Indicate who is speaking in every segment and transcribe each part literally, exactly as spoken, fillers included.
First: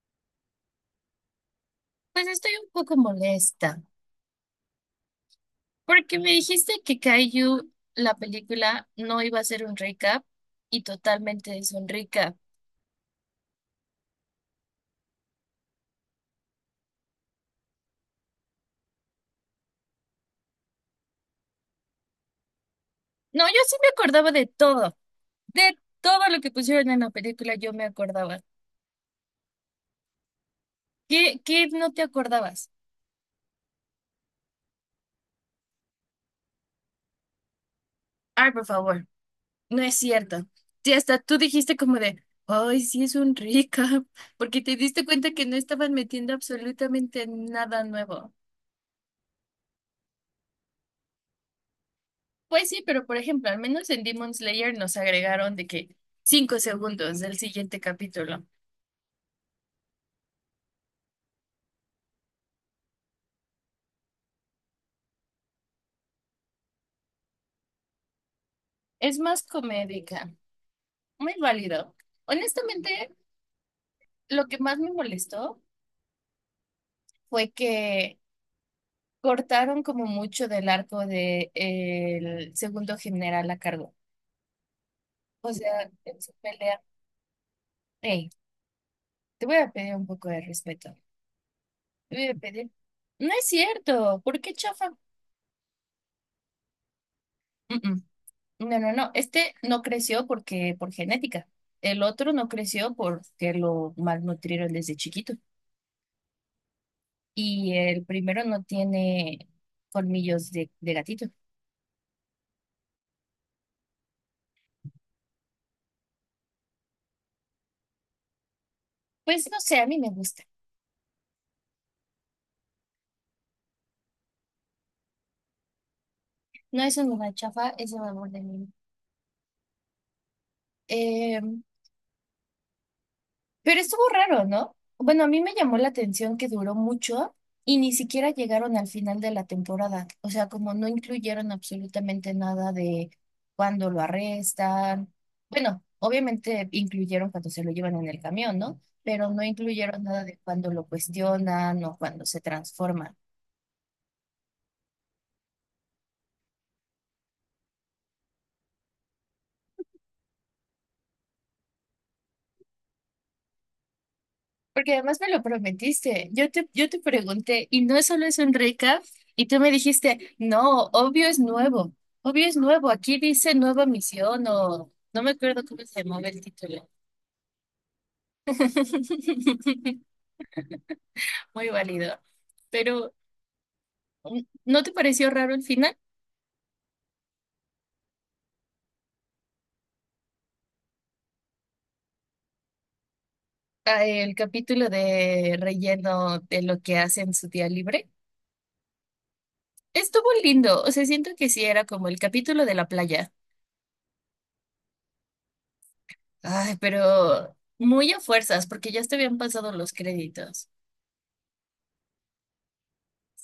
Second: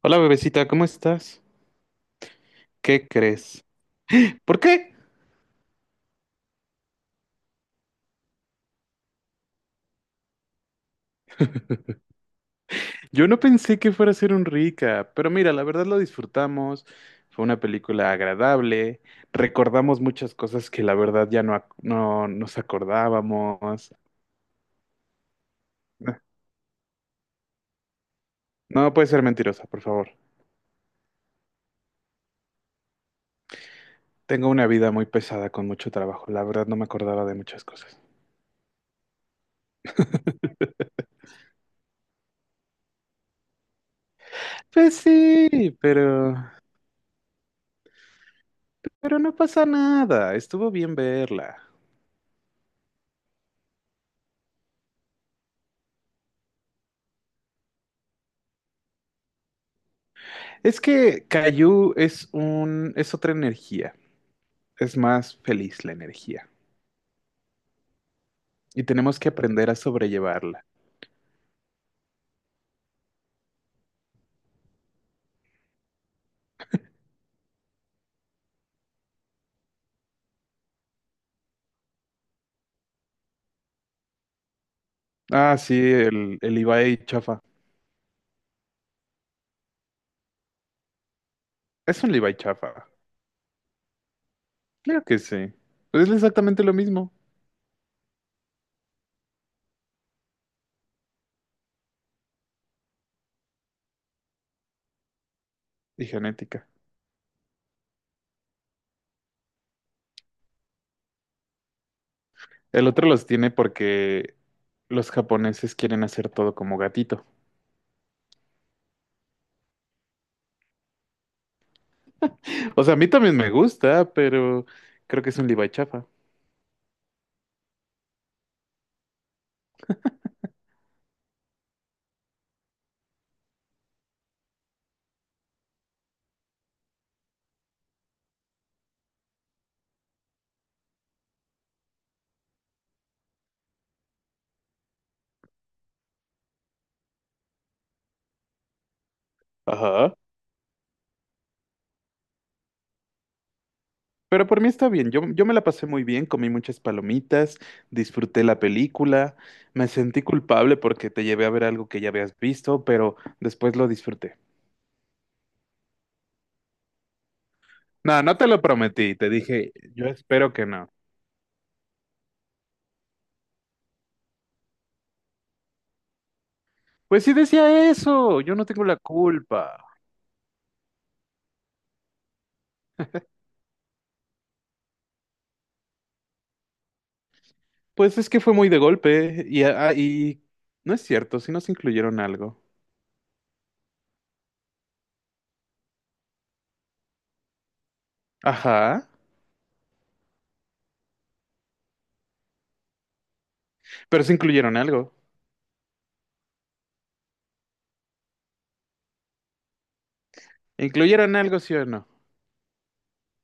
Speaker 1: Hola bebecita, ¿cómo estás?
Speaker 2: Pues estoy un poco
Speaker 1: ¿Qué crees?
Speaker 2: molesta,
Speaker 1: ¿Por qué?
Speaker 2: porque me dijiste que Kaiju, la película, no iba a ser un recap y totalmente es un recap.
Speaker 1: Yo no pensé que fuera a ser un rica, pero mira, la verdad lo disfrutamos, fue una película agradable, recordamos muchas cosas que la verdad ya no, ac- no nos
Speaker 2: No, yo sí me
Speaker 1: acordábamos.
Speaker 2: acordaba de todo, de todo lo que pusieron en la película, yo me acordaba.
Speaker 1: No puede ser mentirosa, por favor.
Speaker 2: ¿Qué, qué no te acordabas?
Speaker 1: Tengo una vida muy pesada con mucho trabajo, la verdad no me acordaba de muchas cosas.
Speaker 2: Ay, por favor, no es cierto. Sí, hasta tú dijiste como de, ay, sí es un recap, porque te
Speaker 1: Pues
Speaker 2: diste cuenta que no
Speaker 1: sí,
Speaker 2: estaban metiendo
Speaker 1: pero...
Speaker 2: absolutamente nada nuevo.
Speaker 1: pero no pasa nada, estuvo bien verla.
Speaker 2: Pues sí, pero por ejemplo, al menos en Demon Slayer nos agregaron de que cinco segundos del siguiente capítulo.
Speaker 1: Es que Caillou es un es otra energía. Es más feliz la energía y
Speaker 2: Es
Speaker 1: tenemos que
Speaker 2: más
Speaker 1: aprender a
Speaker 2: comédica,
Speaker 1: sobrellevarla.
Speaker 2: muy válido. Honestamente, lo que más me molestó fue que cortaron como mucho del arco de eh, el segundo general a cargo. O
Speaker 1: Ah, sí,
Speaker 2: sea, en su
Speaker 1: el, el
Speaker 2: pelea,
Speaker 1: Levi chafa.
Speaker 2: hey, te voy a pedir un poco de respeto.
Speaker 1: Es un
Speaker 2: Te voy a
Speaker 1: Levi
Speaker 2: pedir.
Speaker 1: chafa.
Speaker 2: No es cierto, ¿por qué chafa?
Speaker 1: Claro que sí. Pues es exactamente lo mismo.
Speaker 2: No, no, no. Este no creció porque por genética. El otro no creció porque lo malnutrieron desde chiquito.
Speaker 1: Y genética.
Speaker 2: Y el primero no tiene colmillos de, de gatito.
Speaker 1: El otro los tiene porque los japoneses quieren hacer todo como gatito.
Speaker 2: Pues no sé, a mí me gusta.
Speaker 1: O sea, a mí también me gusta, pero creo que es un Levi chafa.
Speaker 2: No es una chafa, es el amor de mí. Em, Pero estuvo raro, ¿no? Bueno, a mí me llamó la atención que duró mucho y ni siquiera llegaron al final de la temporada. O sea, como no incluyeron absolutamente nada de cuando lo arrestan. Bueno, obviamente incluyeron cuando se lo llevan en el camión, ¿no? Pero no incluyeron
Speaker 1: Ajá.
Speaker 2: nada de cuando lo cuestionan o cuando se transforma.
Speaker 1: Pero por mí está bien, yo, yo me la pasé muy bien, comí muchas palomitas, disfruté la película, me sentí culpable porque te llevé a ver algo que ya habías visto, pero después lo disfruté.
Speaker 2: Porque además me lo prometiste. Yo te, yo te pregunté, y no
Speaker 1: No,
Speaker 2: solo
Speaker 1: no
Speaker 2: es
Speaker 1: te
Speaker 2: un
Speaker 1: lo
Speaker 2: recap,
Speaker 1: prometí, te
Speaker 2: y tú me
Speaker 1: dije, yo
Speaker 2: dijiste,
Speaker 1: espero que
Speaker 2: no,
Speaker 1: no.
Speaker 2: obvio es nuevo. Obvio es nuevo. Aquí dice nueva misión o no me acuerdo cómo se llamaba el título.
Speaker 1: Pues sí decía eso, yo no tengo la culpa.
Speaker 2: Muy válido. Pero, mm, ¿no te pareció raro el final?
Speaker 1: Pues es que fue muy de golpe y, ah, ah, y no es cierto, si nos incluyeron algo.
Speaker 2: Ah, el capítulo de relleno de lo que hace en su día libre.
Speaker 1: Ajá,
Speaker 2: Estuvo lindo. O sea, siento que sí era como el capítulo de la playa.
Speaker 1: pero sí incluyeron algo.
Speaker 2: Ay, pero muy a fuerzas, porque ya te habían pasado los créditos.
Speaker 1: ¿Incluyeron algo, sí o no?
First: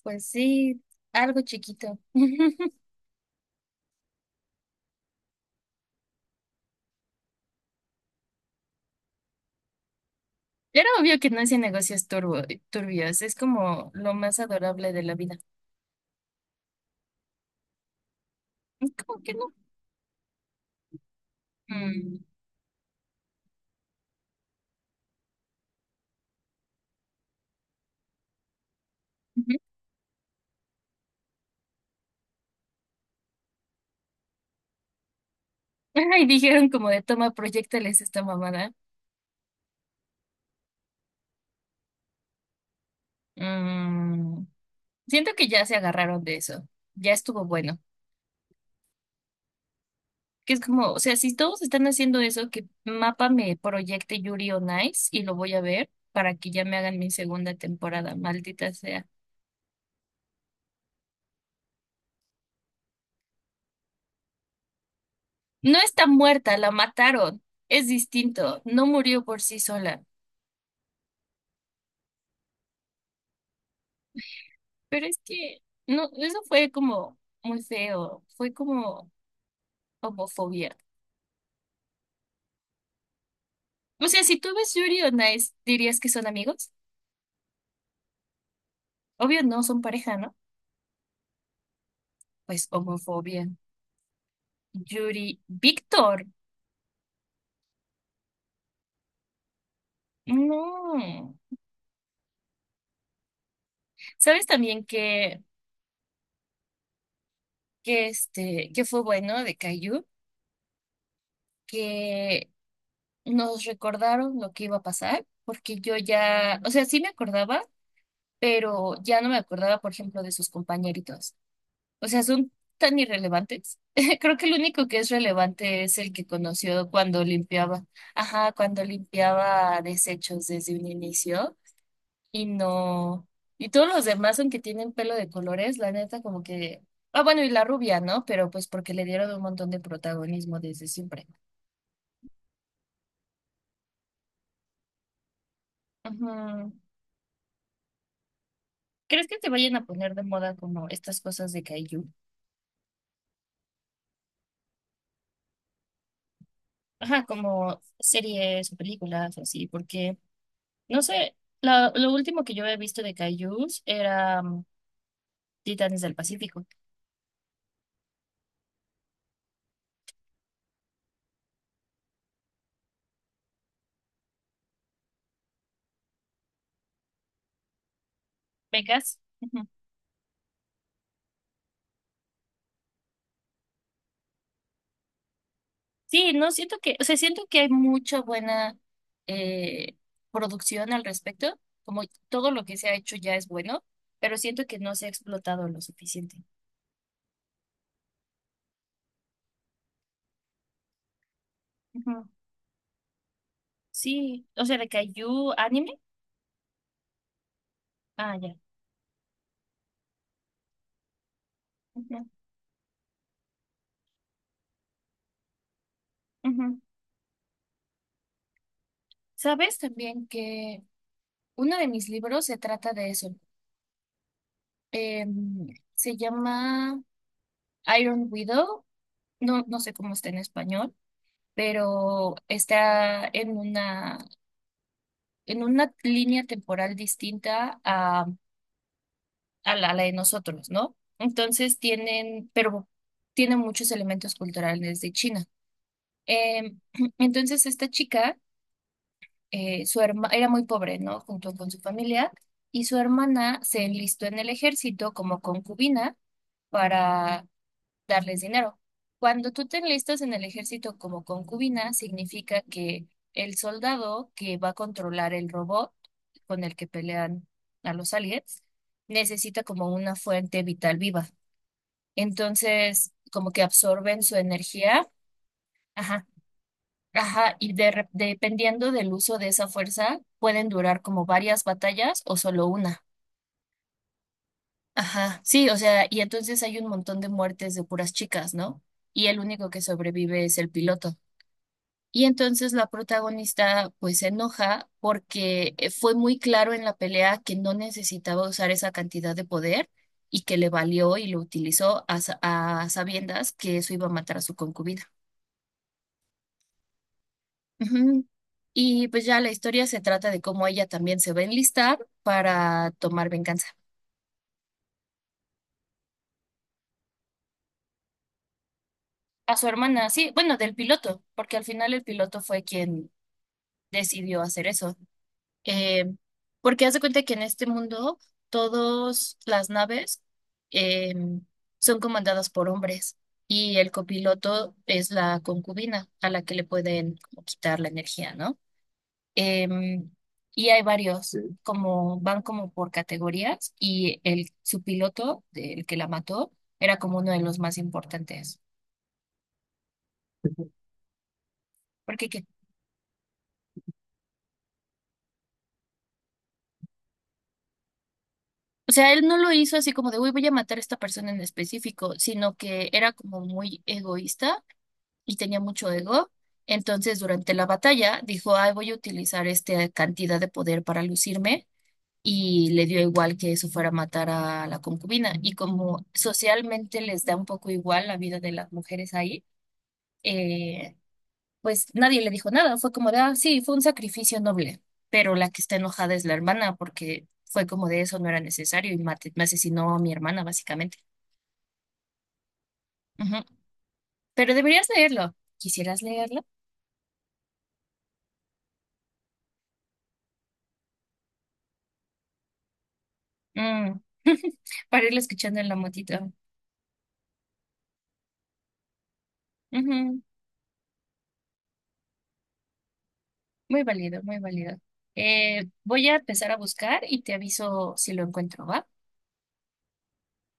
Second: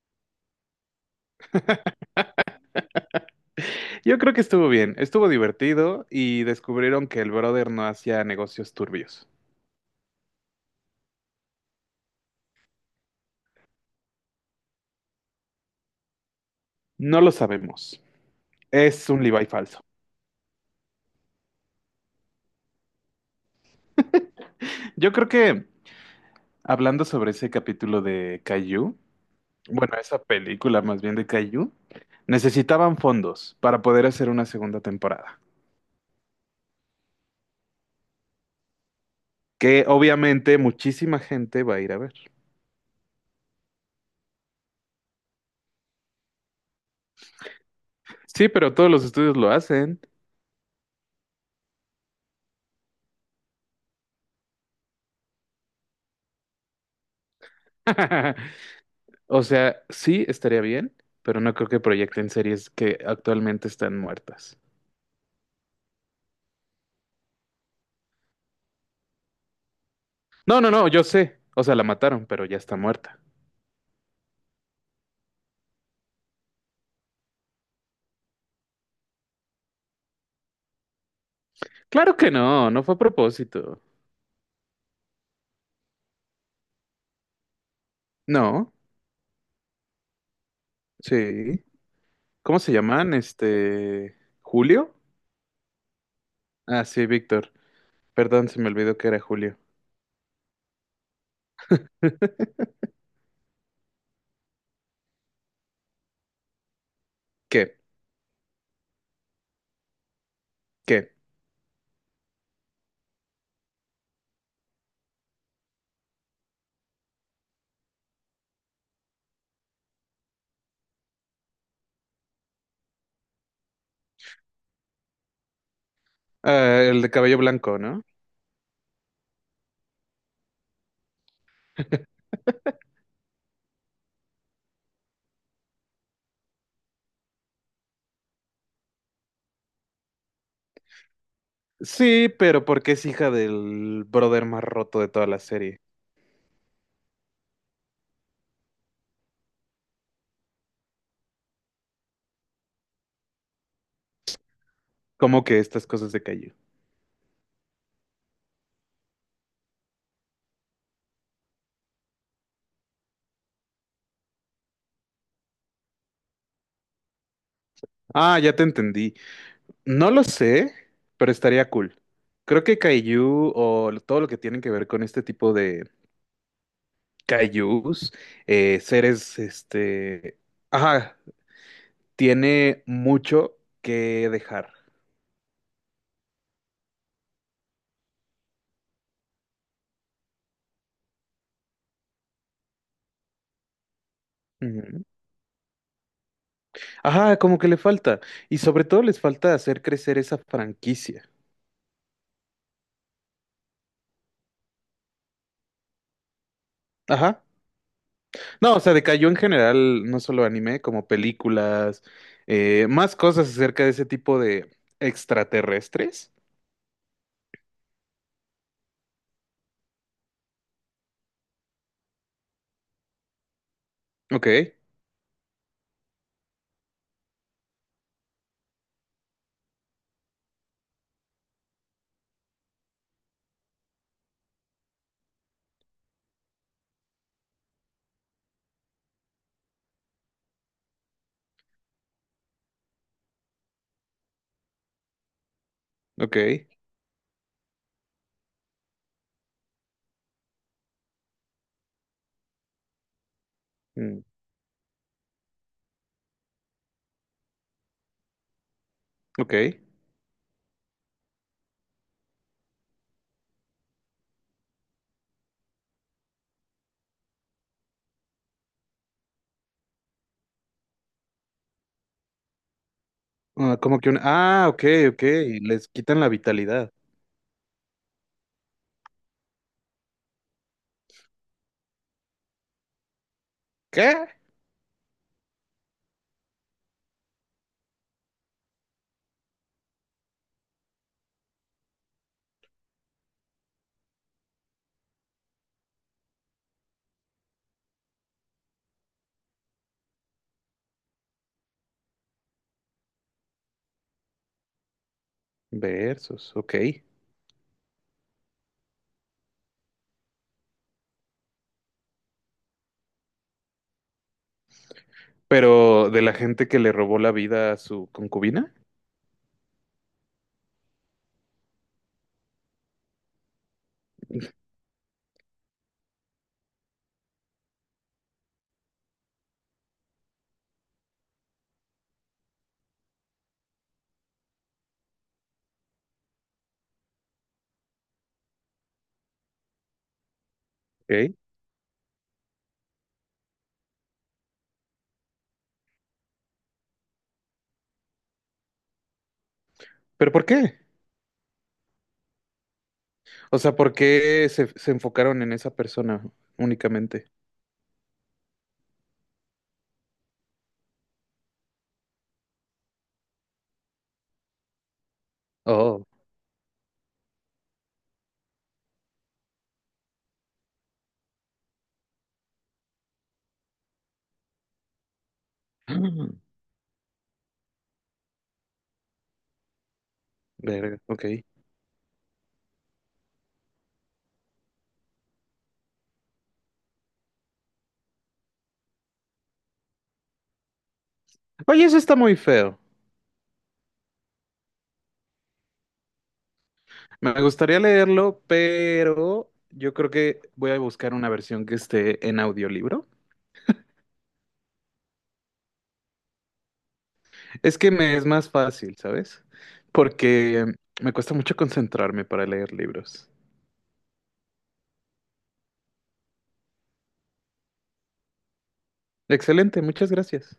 Speaker 2: Pues sí, algo chiquito.
Speaker 1: Yo creo que estuvo bien, estuvo divertido y descubrieron que el brother no hacía negocios turbios.
Speaker 2: Era obvio que no hacía negocios turbo, turbios, es como lo más adorable de la vida.
Speaker 1: No lo sabemos. Es
Speaker 2: ¿Cómo
Speaker 1: un
Speaker 2: que
Speaker 1: Levi
Speaker 2: no?
Speaker 1: falso.
Speaker 2: Mm,
Speaker 1: Yo creo que hablando sobre ese capítulo de Caillou,
Speaker 2: ujú.
Speaker 1: bueno, esa película más bien de Caillou, necesitaban fondos para poder hacer una segunda temporada,
Speaker 2: Ay, dijeron como de toma, proyectales esta mamada.
Speaker 1: que obviamente muchísima gente va a ir a ver.
Speaker 2: Mm, siento que ya se agarraron de eso. Ya estuvo bueno.
Speaker 1: Sí, pero todos los estudios lo hacen.
Speaker 2: Que es como, o sea, si todos están haciendo eso, que Mapa me proyecte Yuri on Ice y lo voy a ver para que ya me hagan mi segunda temporada, maldita sea.
Speaker 1: O sea, sí estaría bien, pero no creo que proyecten series que actualmente están muertas.
Speaker 2: No está muerta, la mataron. Es distinto, no murió por sí sola.
Speaker 1: No, no, no, yo sé. O sea, la mataron, pero ya está muerta.
Speaker 2: Pero es que, no, eso fue como muy feo, fue como homofobia.
Speaker 1: Claro que no, no fue a propósito.
Speaker 2: O sea, si tú ves Yuri on Ice, ¿dirías que son amigos?
Speaker 1: No,
Speaker 2: Obvio no, son pareja, ¿no?
Speaker 1: sí. ¿Cómo
Speaker 2: Pues
Speaker 1: se llaman?
Speaker 2: homofobia.
Speaker 1: Este ¿Julio?
Speaker 2: Yuri, Víctor,
Speaker 1: Ah, sí, Víctor. Perdón, se me olvidó que era Julio.
Speaker 2: no. ¿Sabes también que
Speaker 1: ¿Qué?
Speaker 2: que este, que fue bueno de Caillou,
Speaker 1: ¿Qué?
Speaker 2: que nos recordaron lo que iba a pasar, porque yo ya, o sea, sí me acordaba, pero ya no me acordaba, por ejemplo, de sus compañeritos. O sea, son tan irrelevantes. Creo que el único que es relevante es el que
Speaker 1: Ah,
Speaker 2: conoció
Speaker 1: el de
Speaker 2: cuando
Speaker 1: cabello blanco,
Speaker 2: limpiaba,
Speaker 1: ¿no?
Speaker 2: ajá, cuando limpiaba desechos desde un inicio. Y no. Y todos los demás, aunque tienen pelo de colores, la neta, como que. Ah, bueno, y la rubia, ¿no? Pero pues porque le dieron un montón de protagonismo desde siempre.
Speaker 1: Sí, pero porque es hija del brother más roto de toda la serie.
Speaker 2: Ujú. ¿Crees que te vayan a poner de moda como estas cosas de kaiju?
Speaker 1: ¿Cómo que estas cosas de Caillou?
Speaker 2: Ajá, como series o películas o así, porque, no sé, la- lo último que yo he visto de kaijus era mm, Titanes del Pacífico.
Speaker 1: Ah, ya te entendí. No lo sé, pero estaría cool. Creo que Caillou o todo lo que tiene que ver con este tipo de Kaijus, eh,
Speaker 2: ¿Vegas?
Speaker 1: seres, este, ajá, tiene mucho que dejar.
Speaker 2: Sí, no siento que, o sea, siento que hay mucha buena eh, producción al respecto, como todo lo que se ha hecho ya es bueno, pero siento que no
Speaker 1: Ujú.
Speaker 2: se ha explotado lo suficiente.
Speaker 1: Ajá, como que le falta. Y sobre todo les falta hacer crecer esa franquicia.
Speaker 2: Ujú. Sí, o sea, de Kaiju anime.
Speaker 1: Ajá.
Speaker 2: Ah, ya.
Speaker 1: No, o sea, decayó en general, no solo anime, como películas,
Speaker 2: Ujú,
Speaker 1: eh, más cosas acerca de ese tipo de extraterrestres.
Speaker 2: ujú. ¿Sabes también que uno de mis libros se trata de eso?
Speaker 1: Ok,
Speaker 2: Em, se llama Iron Widow, no, no sé cómo está en español, pero está en una en una línea temporal distinta a, a la, a la de nosotros, ¿no? Entonces tienen, pero tienen muchos elementos culturales de China.
Speaker 1: ok,
Speaker 2: Eh, entonces esta chica, eh, su herma, era muy pobre, ¿no? Junto con su familia, y su hermana se
Speaker 1: mm,
Speaker 2: enlistó en el ejército como concubina para darles dinero. Cuando
Speaker 1: ok.
Speaker 2: tú te enlistas en el ejército como concubina, significa que el soldado que va a controlar el robot con el que pelean a los aliens necesita como una fuente vital viva. Entonces, como que
Speaker 1: Ah, como que un
Speaker 2: absorben su
Speaker 1: Ah, ok,
Speaker 2: energía,
Speaker 1: ok. Les quitan
Speaker 2: ajá,
Speaker 1: la vitalidad.
Speaker 2: ajá, y de re- dependiendo del uso de esa fuerza, pueden durar como varias batallas o solo una.
Speaker 1: ¿Qué?
Speaker 2: Ajá, sí, o sea, y entonces hay un montón de muertes de puras chicas, ¿no? Y el único que sobrevive es el piloto. Y entonces la protagonista pues se enoja porque eh, fue muy claro en la pelea que no necesitaba usar esa cantidad de poder y que le valió y lo utilizó a, sa- a sabiendas que eso iba a matar a su concubina.
Speaker 1: Versus, ok.
Speaker 2: Ujú. Y pues ya la historia se trata de cómo ella también se va a enlistar para tomar venganza.
Speaker 1: Pero de la gente que le robó la vida a su concubina,
Speaker 2: A su hermana, sí, bueno, del piloto, porque al final el piloto fue quien decidió hacer eso. Eh, porque haz de cuenta que en este mundo todas las naves eh, son comandadas por hombres y el copiloto es la concubina a la que le pueden como quitar la energía, ¿no? Em, y hay varios,
Speaker 1: ¿ok?
Speaker 2: sí, como van como por categorías y el su piloto, el que la mató, era como uno de los más importantes.
Speaker 1: ¿Pero por qué?
Speaker 2: Porque que,
Speaker 1: O sea, ¿por qué se, se enfocaron en esa persona únicamente?
Speaker 2: o sea, él no lo hizo así como de, uy, voy a matar a esta persona en específico, sino que era como muy egoísta y tenía mucho
Speaker 1: Oh.
Speaker 2: ego. Entonces, durante la batalla, dijo, ay, voy a utilizar esta cantidad de poder para lucirme. Y le dio igual que eso fuera a matar a la concubina. Y como
Speaker 1: Mm,
Speaker 2: socialmente les da un poco igual la vida de las mujeres ahí, eh,
Speaker 1: verga, ok.
Speaker 2: pues nadie le dijo nada. Fue como de, ah, sí, fue un sacrificio noble. Pero la que está enojada es la hermana, porque fue como de eso no era necesario y mate- me asesinó a mi hermana, básicamente.
Speaker 1: Oye, eso está muy feo.
Speaker 2: Ujú. Pero deberías leerlo. ¿Quisieras leerlo?
Speaker 1: Me gustaría leerlo, pero yo creo que voy a buscar una versión que esté en audiolibro.
Speaker 2: Mm. Para irlo escuchando en la motito.
Speaker 1: Es que me es más fácil, ¿sabes?
Speaker 2: Ujú,
Speaker 1: Porque me cuesta mucho concentrarme para leer libros.
Speaker 2: muy válido, muy válido. Eh, voy a empezar a buscar y te aviso si lo encuentro, ¿va?
Speaker 1: Excelente, muchas gracias.